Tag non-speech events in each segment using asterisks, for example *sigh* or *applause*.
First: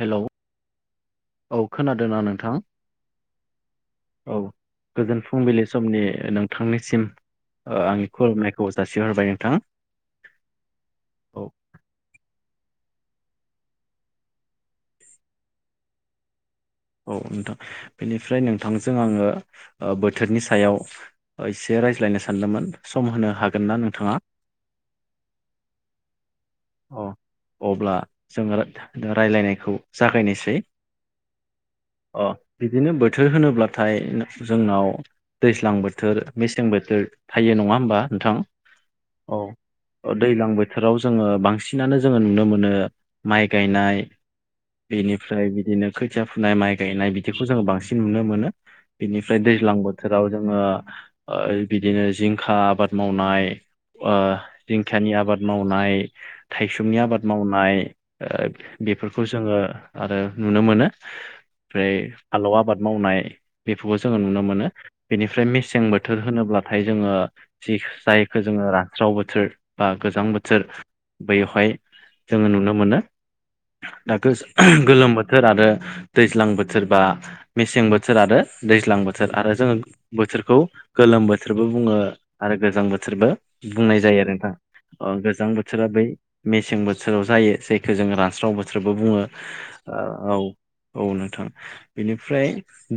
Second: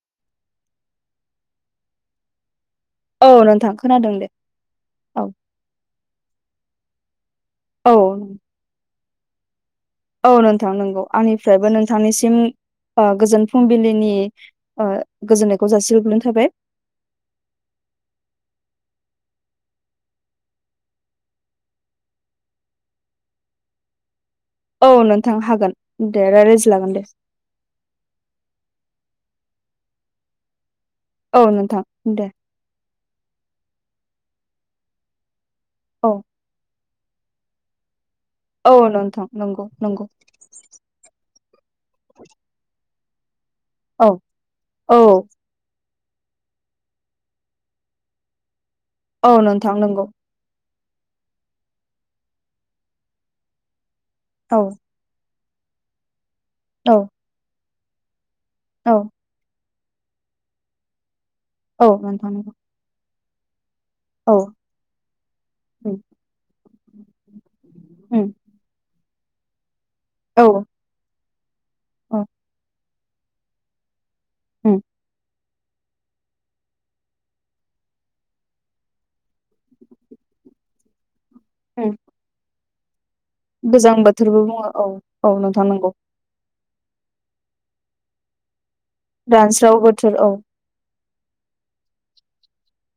Hello औ खोनादोंना नोंथां? औ नोंथां खोनादों दे। औ गोजोन औ फुंबिलि समनि नोंथांनिसिम औ आंनि खुलुमनायखौ जासि हरबाय नोंथां। औ नोंथां नंगौ औ आंनिफ्रायबो नोंथांनिसिम गोजोन फुंबिलिनि गोजोननायखौ जासिगोब्लोनो थाबाय। औ नोंथां बेनिफ्राय नोंथांजों आङो बोथोरनि सायाव एसे रायज्लायनो सानदोंमोन सम होनो हागोन ना नोंथाङा? औ नोंथां हागोन दे। अ दे अब्ला जोङो रायज्लायनायखौ जागायनोसै औ नोंथां अ दे बिदिनो बोथोर होनोब्लाथाय जोंनाव दैज्लां औ बोथोर मेसें बोथोर थायो नङा होमबा नोंथां औ नोंथां औ नंगौ नंगौ दैज्लां बोथोराव जोङो बांसिनानो जोङो नुनो मोनो माइ गायनाय औ औ बेनिफ्राय बिदिनो खोथिया फुनाय माइ गायनाय बिदिखौ जोङो बांसिन नुनो मोनो औ बिनिफ्राय नोंथां दैज्लां नंगौ बोथोराव जोङो बिदिनो जिंखा आबाद मावनाय औ खायानि आबाद मावनाय थायसुमनि औ आबाद मावनाय औ बेफोरखौ खौ जोङो आरो नुनो मोनो औ ओमफ्राय नोंथां नंगौ फालौ आबाद मावनाय बेफोरखौ जोङो औ नुनो मोनो। बेनिफ्राय मेसें उम बोथोर होनोब्लाथाय जोङो जि उम जायखौ जोङो रानस्राव बोथोर बा गोजां औ बोथोर बैयावहाय औ जोङो नुनो मोनो। दा उम गोलोम बोथोर आरो दैज्लां बोथोरबा मेसें बोथोर आरो दैज्लां बोथोर आरो जोङो बोथोरखौ गोलोम बोथोर बोथोरबो उम बुङो आरो गोजां बोथोरबो गोजां बुंनाय जायो आरो बोथोरबो बुङो औ नोंथां औ गोजां बोथोर नोंथां नंगौ मेसें बोथोराव जायो जायखौ जों रानस्राव बोथोरबो बुङो रानस्राव बोथोर औ औ नोंथां बेनिफ्राय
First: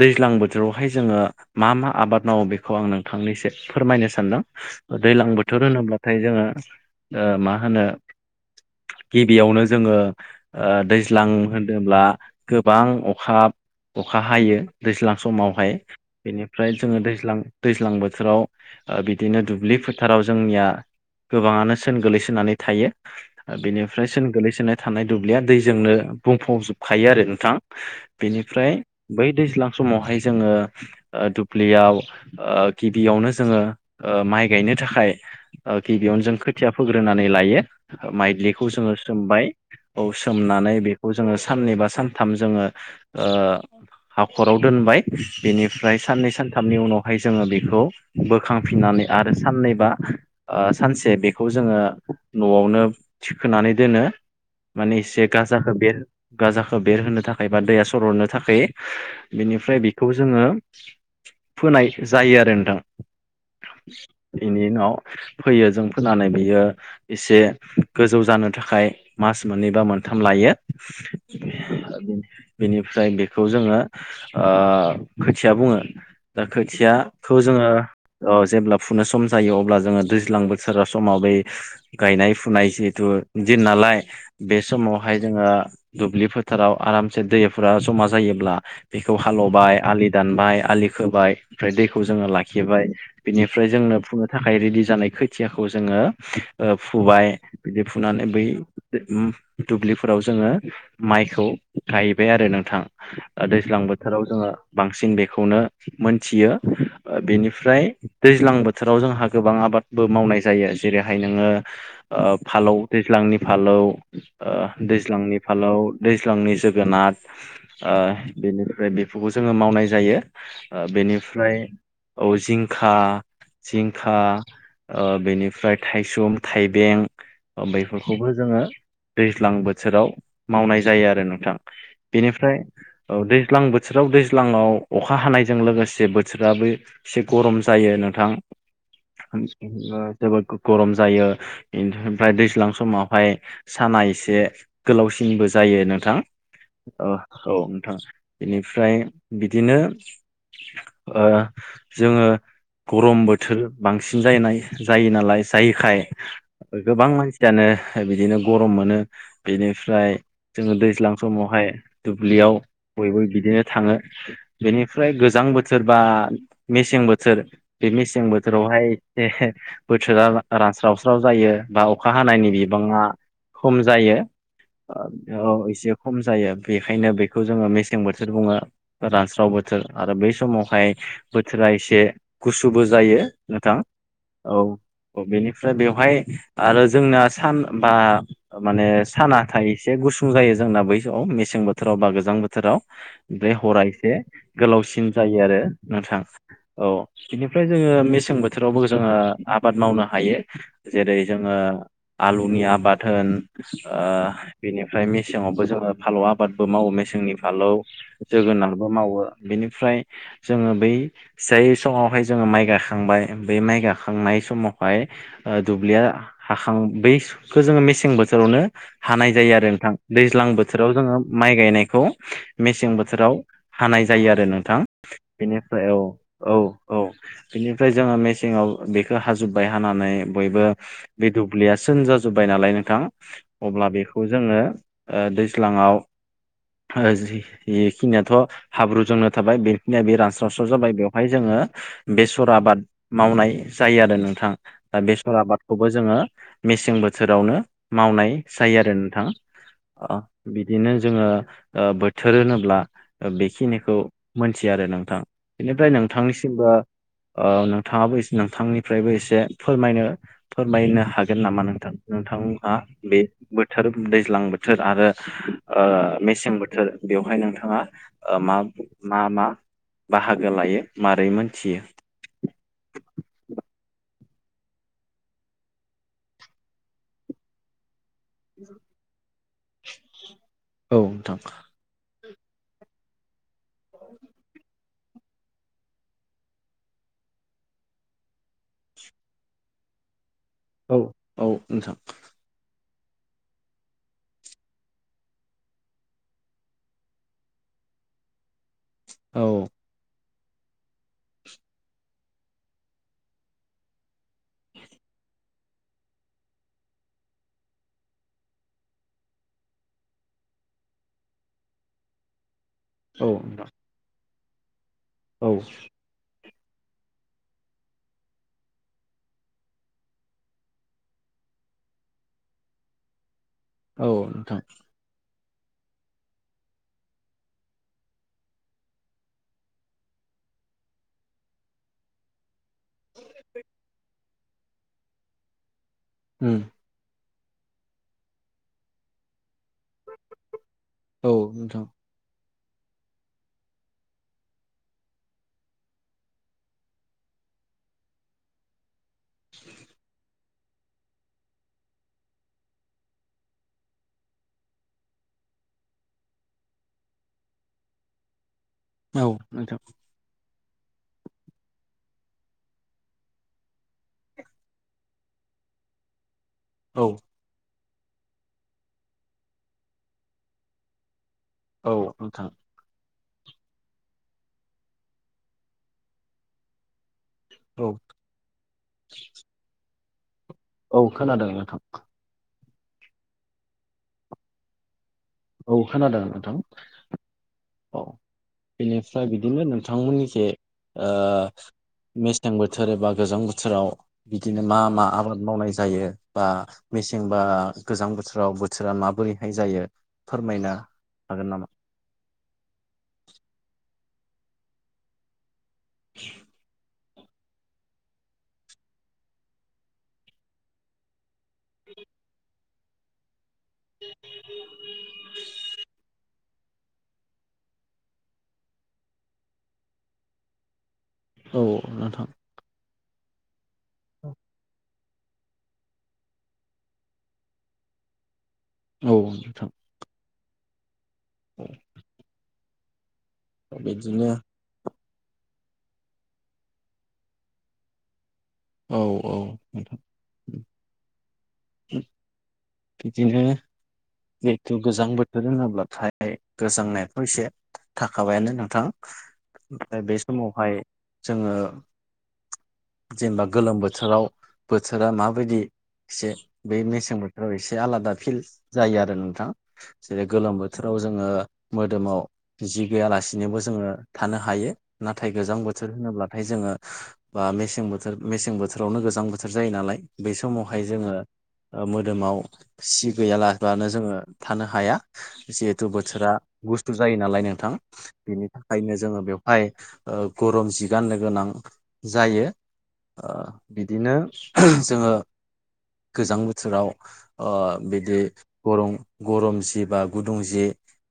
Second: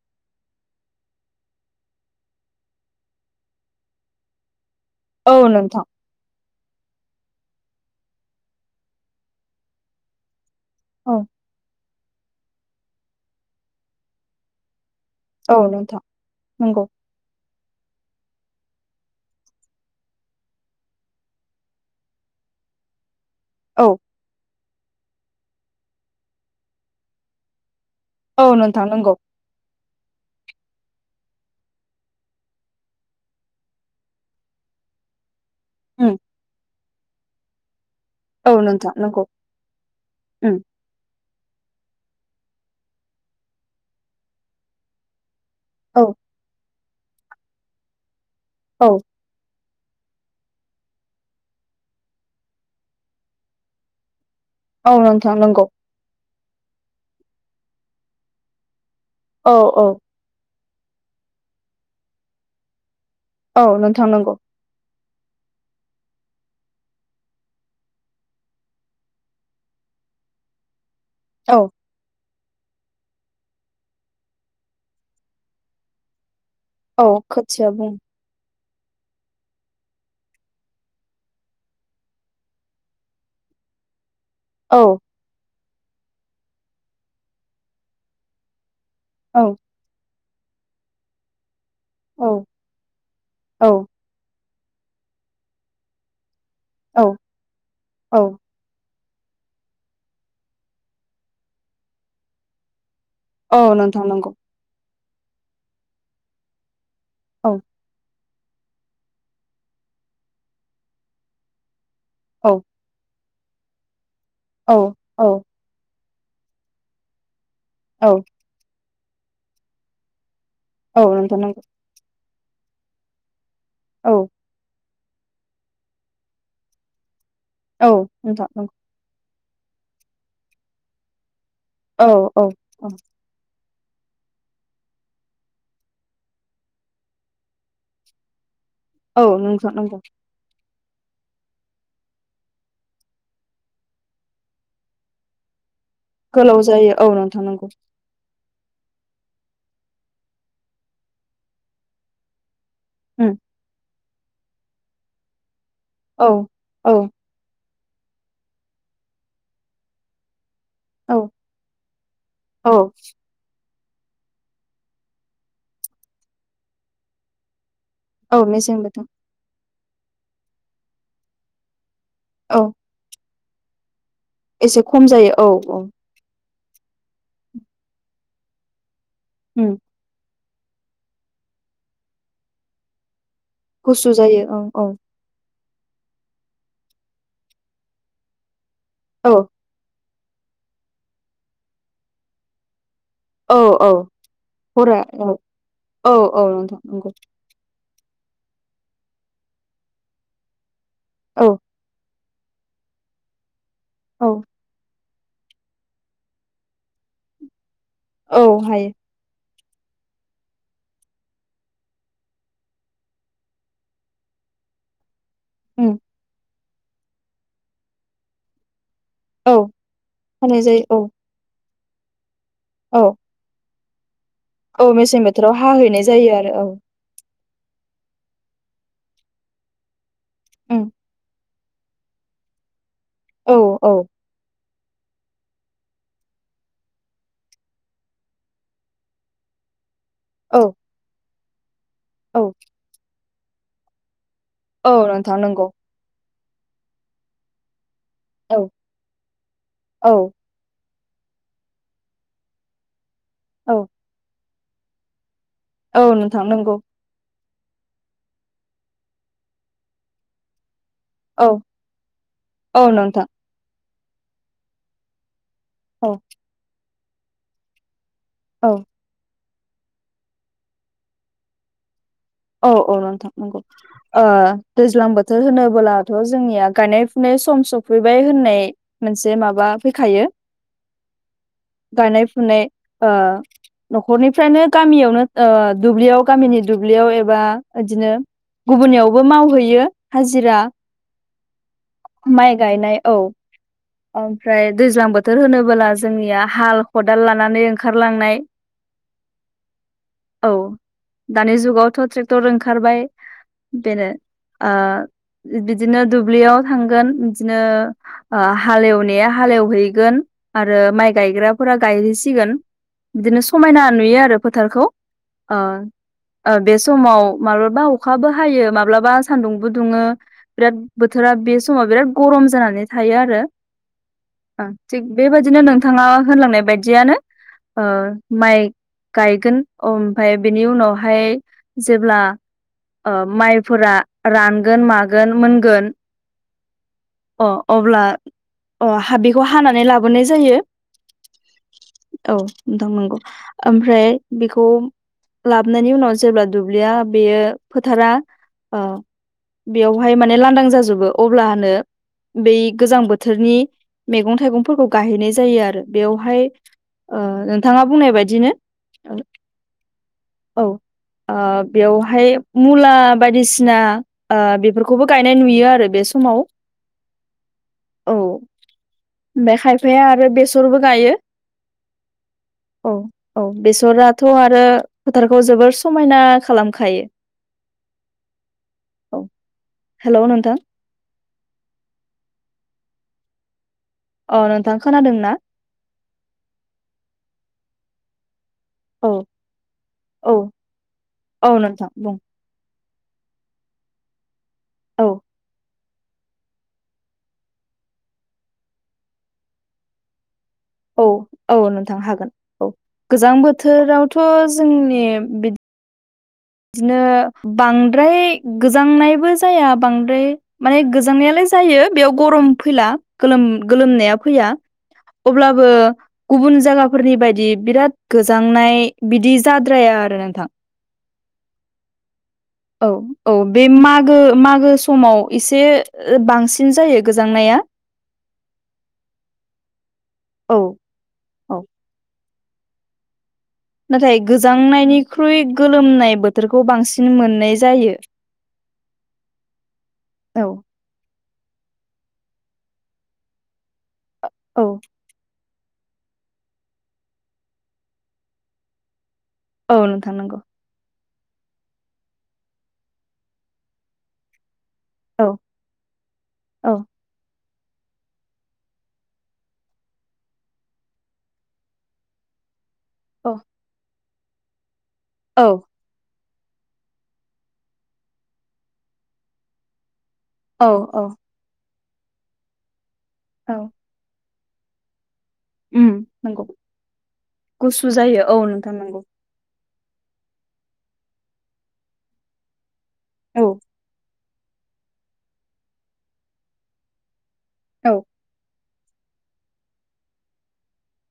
दैज्लां बोथोरावहाय जोङो मा मा आबाद मावो बेखौ आं नोंथांनिसो फोरमायनो सानदों दैज्लां औ बोथोर नोंथां होनोब्लाथाय जोङो मा मा होनो गिबियावनो जोङो औ दैज्लां होनदोंब्ला गोबां अखा अखा हायो दैज्लां औ समावहाय नोंथां बेनिफ्राय नंगौ जोङो दैज्लां दैज्लां बोथोराव ओ बिदिनो दुब्लि फोथाराव जोंनिया गोबाङानो सोन गोलैसोनानै थायो औ बेनिफ्राय बांसिन गोग्लैसोनाय थानाय दुब्लिया दैजोंनो बुंफबजोबखायो आरो नोंथां औ बेनिफ्राय नोंथां नंगौ बै दैज्लां समावहाय जोङो ओ दुब्लियाव ओ गिबियावनो जोङो माइ गायनो थाखाय उम गिबियावनो जों खोथिया फोग्रोनानै लायो औ माइदिलिखौ नोंथां जोङो नंगौ सोमबाय औ उम सोमनानै बे खौ जोङो साननै बा सानथाम जोङो हाखराव दोनबाय बेनिफ्राय औ साननै सानथामनि उनावहाय जोङो बेखौ औ बोखांफिननानै आरो साननैबा सानसे बेखौ जोङो न'आवनो थिखोनानै दोनो औ माने एसे नोंथां नंगौ गाजाखौ बे गाजाखौ बेरहोनो थाखाय बा दैया सरहरनो थाखाय औ बिनिफ्राय औ बेखौ जोङो फोनाय जायो आरो नोंथां औ नोंथां नंगौ बेनि उनाव फैयो जों फोनानै बेयो एसे गोजौ जानो थाखाय मास मोननै बा मोनथाम लायो। *inaudible* औ बेनिफ्राय बेखौ जोङो ओ खोथिया बुङो। दा औ खोथियाखौ जोङो खोथिया बुं औ जेब्ला फुनो सम जायो अब्ला जोङो दैज्लां बोथोरा समाव बै गायनाय फुनाय जिहथु दिन नालाय बे औ समावहाय जोङो दुब्लि फोथाराव आरामसे दैफोरा जमा जायोब्ला बेखौ औ हालेवबाय आलि दानबाय आलि खोबाय ओमफ्राय दैखौ जोङो औ लाखिबाय बिनिफ्राय औ जोंनो फु थाखाय रेडि जानाय खोथियाखौ जोङो ओ औ फुबाय बिदि औ फुनानै बै दुब्लिफोराव जोङो माइखौ गायबाय आरो नोंथां। औ दैज्लां नोंथां बोथोराव नंगौ जोङो बांसिन बेखौनो मोनथियो औ बेनिफ्राय दैज्लां बोथोराव जोंहा गोबां आबादबो मावनाय जायो जेरैहाय नोङो ओ औ फालौ दैज्लांनि फालौ औ दैज्लांनि फालौ दैज्लांनि जोगोनार औ बेनिफ्राय बेफोरखौ जोङो मावनाय जायो। औ नोंथां नंगौ बेनिफ्राय औ जिंखा औ जिंखा ओ बेनिफ्राय थायसुम थाइबें औ बेफोरखौबो नोंथां जोङो नंगौ दैज्लां बोथोराव मावनाय जायो आरो नोंथां औ औ बेनिफ्राय दैज्लां बोथोर बोथोराव दैज्लाङाव अखा हानायजों लोगोसे बोथोराबो एसे गरम जायो नोंथां। औ नोंथां नंगौ जोबोद गरम जायो ओमफ्राय दैज्लां समावहाय साना एसे गोलावसिनबो जायो नों गोलाव जायो औ नोंथां नोंगौ। बेनिफ्राय बिदिनो ओ जोङो गरम उम बोथोर बांसिन जायनाय जायो नालाय जायैखाय औ औ गोबां मानसि जानो बिदिनो गरम मोनो बिनिफ्राय जोङो दैज्लां औ समावहाय दुब्लियाव औ बयबो बिदिनो थाङो बेनिफ्राय गोजां बोथोर बा मेसें बोथोर बे मेसें औ मेसें बोथोरावहाय बोथोर बोथोरा रानस्रावस्राव जायो बा अखा हानायनि औ बिबाङा खम जायो। एसे खम जायो औ औ खम जायो बेखायनो बेखौ जोङो मेसें बोथोर बुङो रानस्राव उम बोथोर आरो बै समावहाय बोथोरा एसे गुसुबो जायो नोंथां औ बेनिफ्राय बेवहाय आरो जोंनाया सान बा माने औ साना थ एसे गुसुं जायो जोंना बै समआव मेसें बोथोराव बा गोजां बोथोराव। बेफ्राय औ हरा औ एसे हरा गोलावसिन औ जायो आरो औ नोंथां नोंथां औ नंगौ बिदिनो ओमफ्राय जोङो मेसें बोथोरावबो जोङो आबाद मावनो हायो जेरै जोङो औ ओ आलुनि आबाद होन ओ औ बेनिफ्राय मेसेंावबो जोङो फालौ आबादबो मावो मेसेंनि फालौ औ जोगोनारबो हायो मावो। बेनिफ्राय जोङो बै जाय समावहाय जोङो माइ गायखांबाय बेै माइ गायखांनाय समाव बाय उम दुब्लिया हाखां बैखौ जोङो मेसें बोथोरावनो हानाय औ जायो आरो नोंथां दैज्लां होनाय बोथोराव जायो औ जोङो माइ गायनायखौ मेसें औ बोथोराव हानाय जायो आरो नों औ मेसें बोथोराव हाहैनाय जायो आरो औ औ बिनिफ्राय जोङो मेसेंङाव बेखौ हाजोब्बाय हानानै बयबो उम बे दुब्लिया सोरोन जाजोब्बाय नालाय नोंथां औ अब्ला औ बेखौ जोङो दैज्लाङाव बेखिनियाथ हाब्रु जोंनो थाबाय बे खिनिया बे रानस्रावस्राव औ जाबाय बेवहाय जोङो बेसर औ आबाद मावनाय जायो आरो नोंथां। औ दा बेसर नोंथां नंगौ आबादखौबो जोङो मेसें बोथोरावनो मावनाय औ जायो आरो नोंथां औ बिदिनो जोङो बोथोर होनोब्ला औ बेखिनिखौ मोनथियो आरो नोंथां बेनिफ्राय औ नोंथां नोंथांनिसिमबो नंगौ ओ नोंथाङाबो नोंथांनिफ्रायबो एसे फोरमायनो फोरमायनो हा हागोन औ नामा नोंथां नोंथाङा औ बे नोंथां बोथोर दैज्लां बोथोर आरो औ मेसें बोथोर बेवहाय नोंथाङा मा औ मा मा बाहागो लायो मारै मोनथियो औ औ नोंथां नंगौ दैज्लां बोथोर होनोबोलाथ जोंनिया गायनाय फुनाय सम सफैबाय होनो नाय मोनसे माबा फैखायो औ नोंथां गायनाय फुनाय न'खरनिफ्रायनो गामियावनो दुब्लियाव गामिनि दुब्लियाव एबा बिदिनो गुबुननियावबो मावहैयो हाजिरा औ औ नोंथां माइ गायनाय औ ओमफ्राय दैज्लां बोथोर होनोबोला जोंनिया हाल खदाल लानानै ओंखारलांनाय औ औ दानि जुगावथ' ट्रेक्टर ओंखारबाय बेनो बिदिनो दुब्लियाव थांगोन बिदिनो हालेवनाया हालेवहैगोन आरो माइ गायग्राफोरा गायहैसिगोन औ बिदिनो नोंथां समायना नुयो आरो फोथारखौ औ ओ ओ बे समाव माब्लाबा अखाबो हायो माब्लाबा सान्दुंबो दुङो बिराद बोथोरा बे समाव बिराद गरम जानानै थायो आरो औ नोंथां ओ थिग बेबायदिनो नोंथाङा होनलांनाय बायदियानो माइ गायगोन ओमफाय बेनि उनावहाय जेब्ला माइफोरा रानगोन मागोन मोनगोन उम अ अब्ला अ हा बेखौ हानानै लाबोनाय जायो औ नोंथां औ नोंथां नगौ ओमफ्राय बेखौ लाबोननि उनाव जेब्ला दुब्लिया बेयो फोथारा बेयावहाय माने लांदां जाजोबो अब्लानो बै गोजां बोथोरनि मैगं थाइगंफोरखौ गाहैनाय जायो आरो बेवहाय नोंथाङा बुंनाय बायदिनो औ नोंथां औ बेवहाय मुला बायदिसिना बेफोरखौबो गायनाय नुयो आरो बे समाव औ औ ओमफ्राय खायफाया आरो बेसरबो गायो औ नोंथां औ औ बेसराथ' आरो फोथारखौ जोबोर समायना खालामखायो औ औ हेल' नोंथां औ खोनादों नोंथां अ नोंथां खोनादों ना औ खोनादों नोंथां औ औ बेनिफ्राय बिदिनो औ नोंथांमोननिखै ओ औ नोंथां बुं मिस थां बोथोर एबा गोजां बोथोराव बिदिनो मा मा औ आबाद मावनाय जायो बा मेसें बा गोजां बोथोराव बोथोरा माबोरैहाय जायो फोरमायना औ-औ नोंथां हागोन औ गोजां बोथोरावथ' जोंनि बि *inaudible* बिदिनो बांद्राय गोजांनायबो जाया बांद्राय माने गोजांनायालाय जायो बेयाव गरम फैला गोलोम गोलोमनाया फैया अब्लाबो गुबुन जायगाफोरनि बायदि बिराद गोजांनाय बिदि जाद्राया आरो नोंथां औ नोंथां औ-औ बे मागो मागो समाव एसे बांसिन जायो गोजांनाया औ नोंथां औ औ नाथाय बिदिनो गोजांनायनिख्रुइ गोलोमनाय बोथोरखौ बांसिन मोननाय जायो औ औ नोंथां औ बिदिनो औ जिहेथु गोजां बोथोर रोङाब्लाथाय गोजांनायाथ एसे थाखाबायानो नोंथां औ ओमफ्राय नोंथां बे नंगौ समावहाय जोङो जेनेबा गोलोम बोथोराव बोथोरा औ माबायदि एसे औ बै मेसें बोथोराव एसे आलादा फिल जायो आरो नोंथां जेरै गोलोम बोथोराव जोङो मोदोमाव जि औ गैयालासिनोबो जोङो थानो हायो नाथाय औ गोजाम बोथ बोथोर होनोब्लाथाय जोङो बा मेसें बोथोर मेसें बोथोरावनो गोजां बोथोर जायो नालाय बै औ समावहाय औ जोङो मोदोमाव सि औ गैयालाबानो जोङो थानो हाया जिहेथु उम बोथोरा नंगौ बुस्थु जायो नालाय नोंथां गुसु जायो औ बेनि नोंथां थाखायनो नंगौ जोङो बेयाव फाय गरम जिगाननो गोनां जायो औ बिदिनो जोङो गोजां बोथोराव ओ औ बिदि गरम गरम जि बा गुदुं जि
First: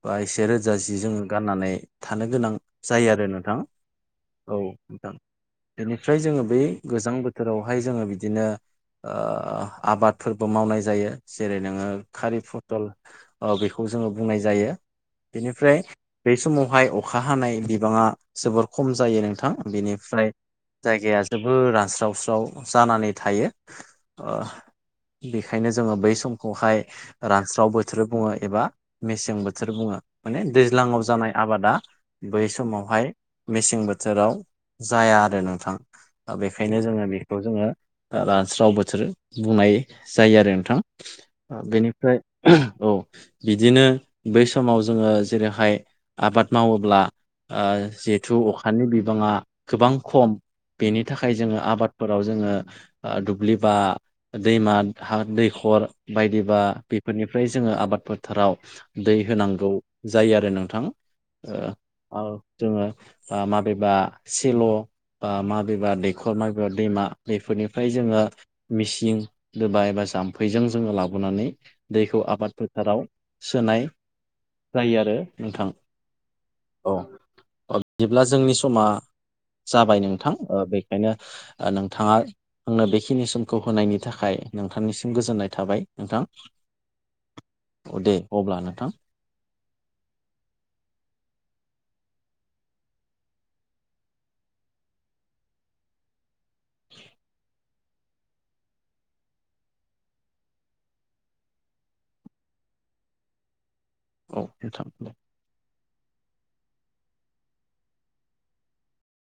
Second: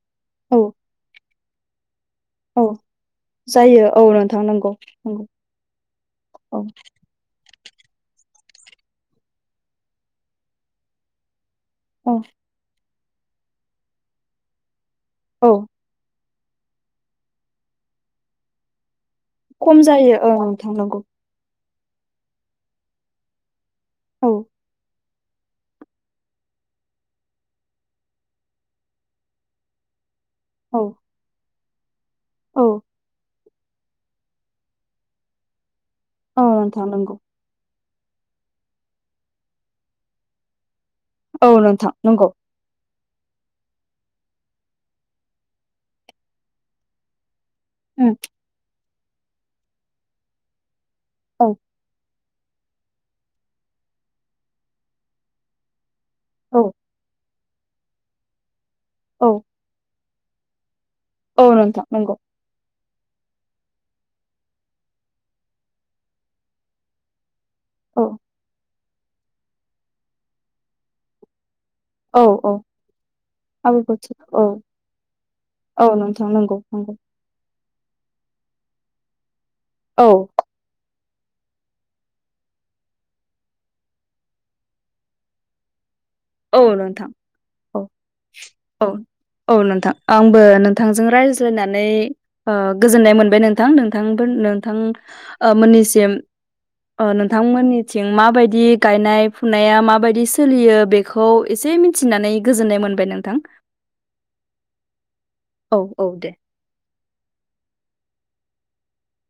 बा एसे औ रोजा जि जोङो गाननानै थानो गोनां औ जायो आरो नोंथां जायो औ नोंथां औ नंगौ नोंथां नंगौ बेनिफ्राय जोङो बै औ गोजां बोथ बोथोरावहाय जोङो बिदिनो आबादफोरबो मावनाय जायो जेरै नोङो औ खारि फथल ओ बेखौ जोङो बुंनाय जायो औ बेनिफ्राय बे समावहाय अखा हानाय बिबाङा जोबोर खम जायो नोंथां खम जायो औ बेनिफ्राय नोंथां नंगौ जायगाया जोबोर रानस्रावस्राव जानानै थायो औ अ ओंखायनो जोङो बै समखौहाय रानस्राव बोथोर बुङो एबा मेसें बोथोर बुङो माने औ दैज्लाङाव जानाय आबादा बै औ समावहाय मेसें बोथोराव जाया आरो नोंथां दा औ बेखायनो नोंथां जोङो नंगौ बे खौ जोङो ओ रानस्राव बोथोर बुंनाय जायो आरो नोंथां औ नोंथां बेनिफ्राय नंगौ औ बिदिनो बै समाव जोङो जेरैहाय आबाद मावोब्ला ओ उम जिहेथु अखानि बिबाङा गोबां खम बेनि थाखाय औ जोङो आबाद फोराव जोङो ओ दुब्लि बा दैमा हा दैखर बायदिबा औ बेफोरनिफ्राय जोङो आबाद फोथाराव दै औ होनांगौ जायो आरो नोंथां औ नोंथां नंगौ औ जोङो ओ माबेबा सेल' बा माबेबा दैखर माबेबा दैमा बेफोरनिफ्राय औ जोङो मिसिं दोबा एबा जाम्फैजों जोङो लाबोनानै दैखौ औ आबाद औ फोथाराव सोनाय आबुखौ औ जायो आरो नोंथां औ नोंथां नंगौ औ नंगौ बिदिब्ला जोंनि समा जाबाय औ नोंथां ओ बेखायनो ओ नोंथाङा आंनो बेखिनि समखौ होनायनि थाखाय नोंथांनिसिम गोजोननाय थाबाय नोंथां औ नोंथां औ दे अब्ला नोंथां औ औ नोंथां आंबो नोंथांजों रायज्लायनानै ओ गोजोननाय मोनबाय नोंथां नोंथांफोर नोंथां ओ मोननिसिम ओ नोंथांमोननिथिं माबायदि गायनाय फुनाया माबायदि सोलियो बे खौ एसे मिथिनानै गोजोन्नाय मोनबाय नोंथां औ नोंथां दे औ औ दे